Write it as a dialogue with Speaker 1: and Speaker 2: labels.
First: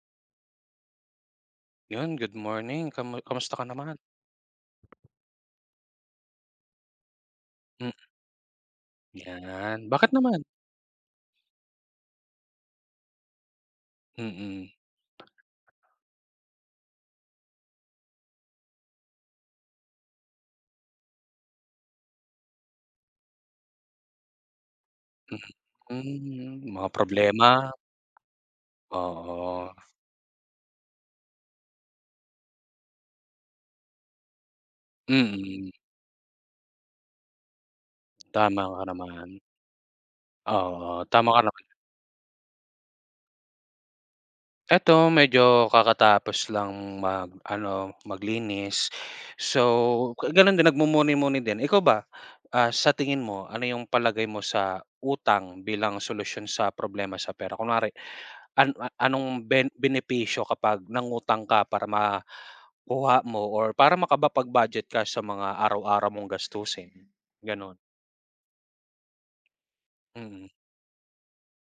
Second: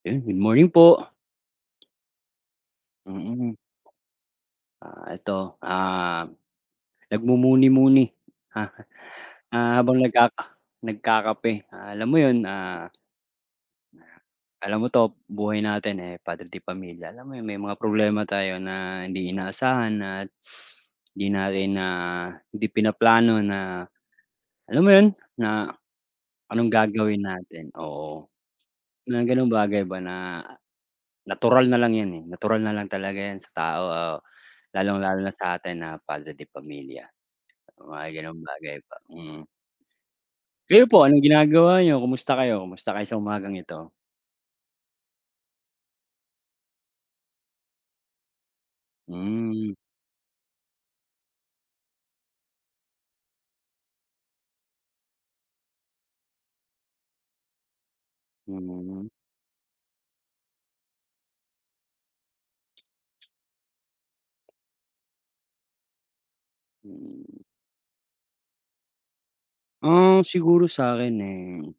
Speaker 1: Yun, good morning po.
Speaker 2: Yun, good morning. Kamu
Speaker 1: Mm.
Speaker 2: kamusta ka naman?
Speaker 1: Ah, 'eto, ah,
Speaker 2: Mm.
Speaker 1: nagmumuni-muni, ah,
Speaker 2: 'Yan.
Speaker 1: habang
Speaker 2: Bakit naman?
Speaker 1: nagkaka nagkakape. Ah, alam mo yun, ah
Speaker 2: Mm.
Speaker 1: Alam mo 'to buhay natin, eh, padre de pamilya alam mo yung may mga problema tayo na hindi inaasahan at hindi natin na hindi pinaplano na alam mo yun,
Speaker 2: Mm.
Speaker 1: na anong
Speaker 2: Mm, mga
Speaker 1: gagawin
Speaker 2: problema.
Speaker 1: natin oo. Mga gano'ng
Speaker 2: Oo.
Speaker 1: bagay ba na natural na lang yun, eh, natural nalang talaga 'yan sa tao o lalong-lalo na
Speaker 2: Mm.
Speaker 1: sa'tin na padre de pamilya. Mga gano'ng
Speaker 2: Tama
Speaker 1: bagay
Speaker 2: ka
Speaker 1: ba.
Speaker 2: naman.
Speaker 1: Mm. Kayo po
Speaker 2: Oo,
Speaker 1: anong
Speaker 2: tama ka naman.
Speaker 1: ginagawa niyo? Kumusta kayo? Kumusta kayo sa umagang ito?
Speaker 2: 'Eto medyo kakatapos lang mag ano, maglinis
Speaker 1: Hmm.
Speaker 2: so ga ganun din nagmumuni-muni din. Ikaw ba, ah, sa tingin mo ano yung palagay mo sa utang bilang solusyon sa problema sa pera? Kunwari an a
Speaker 1: Mm.
Speaker 2: anong ben benepisyo kapag nangutang ka para makuha mo or para makapag-budget ka sa mga araw-araw mong gastusin?
Speaker 1: Hmm.
Speaker 2: Gano'n.
Speaker 1: Ah,
Speaker 2: Mm.
Speaker 1: siguro sa'kin eh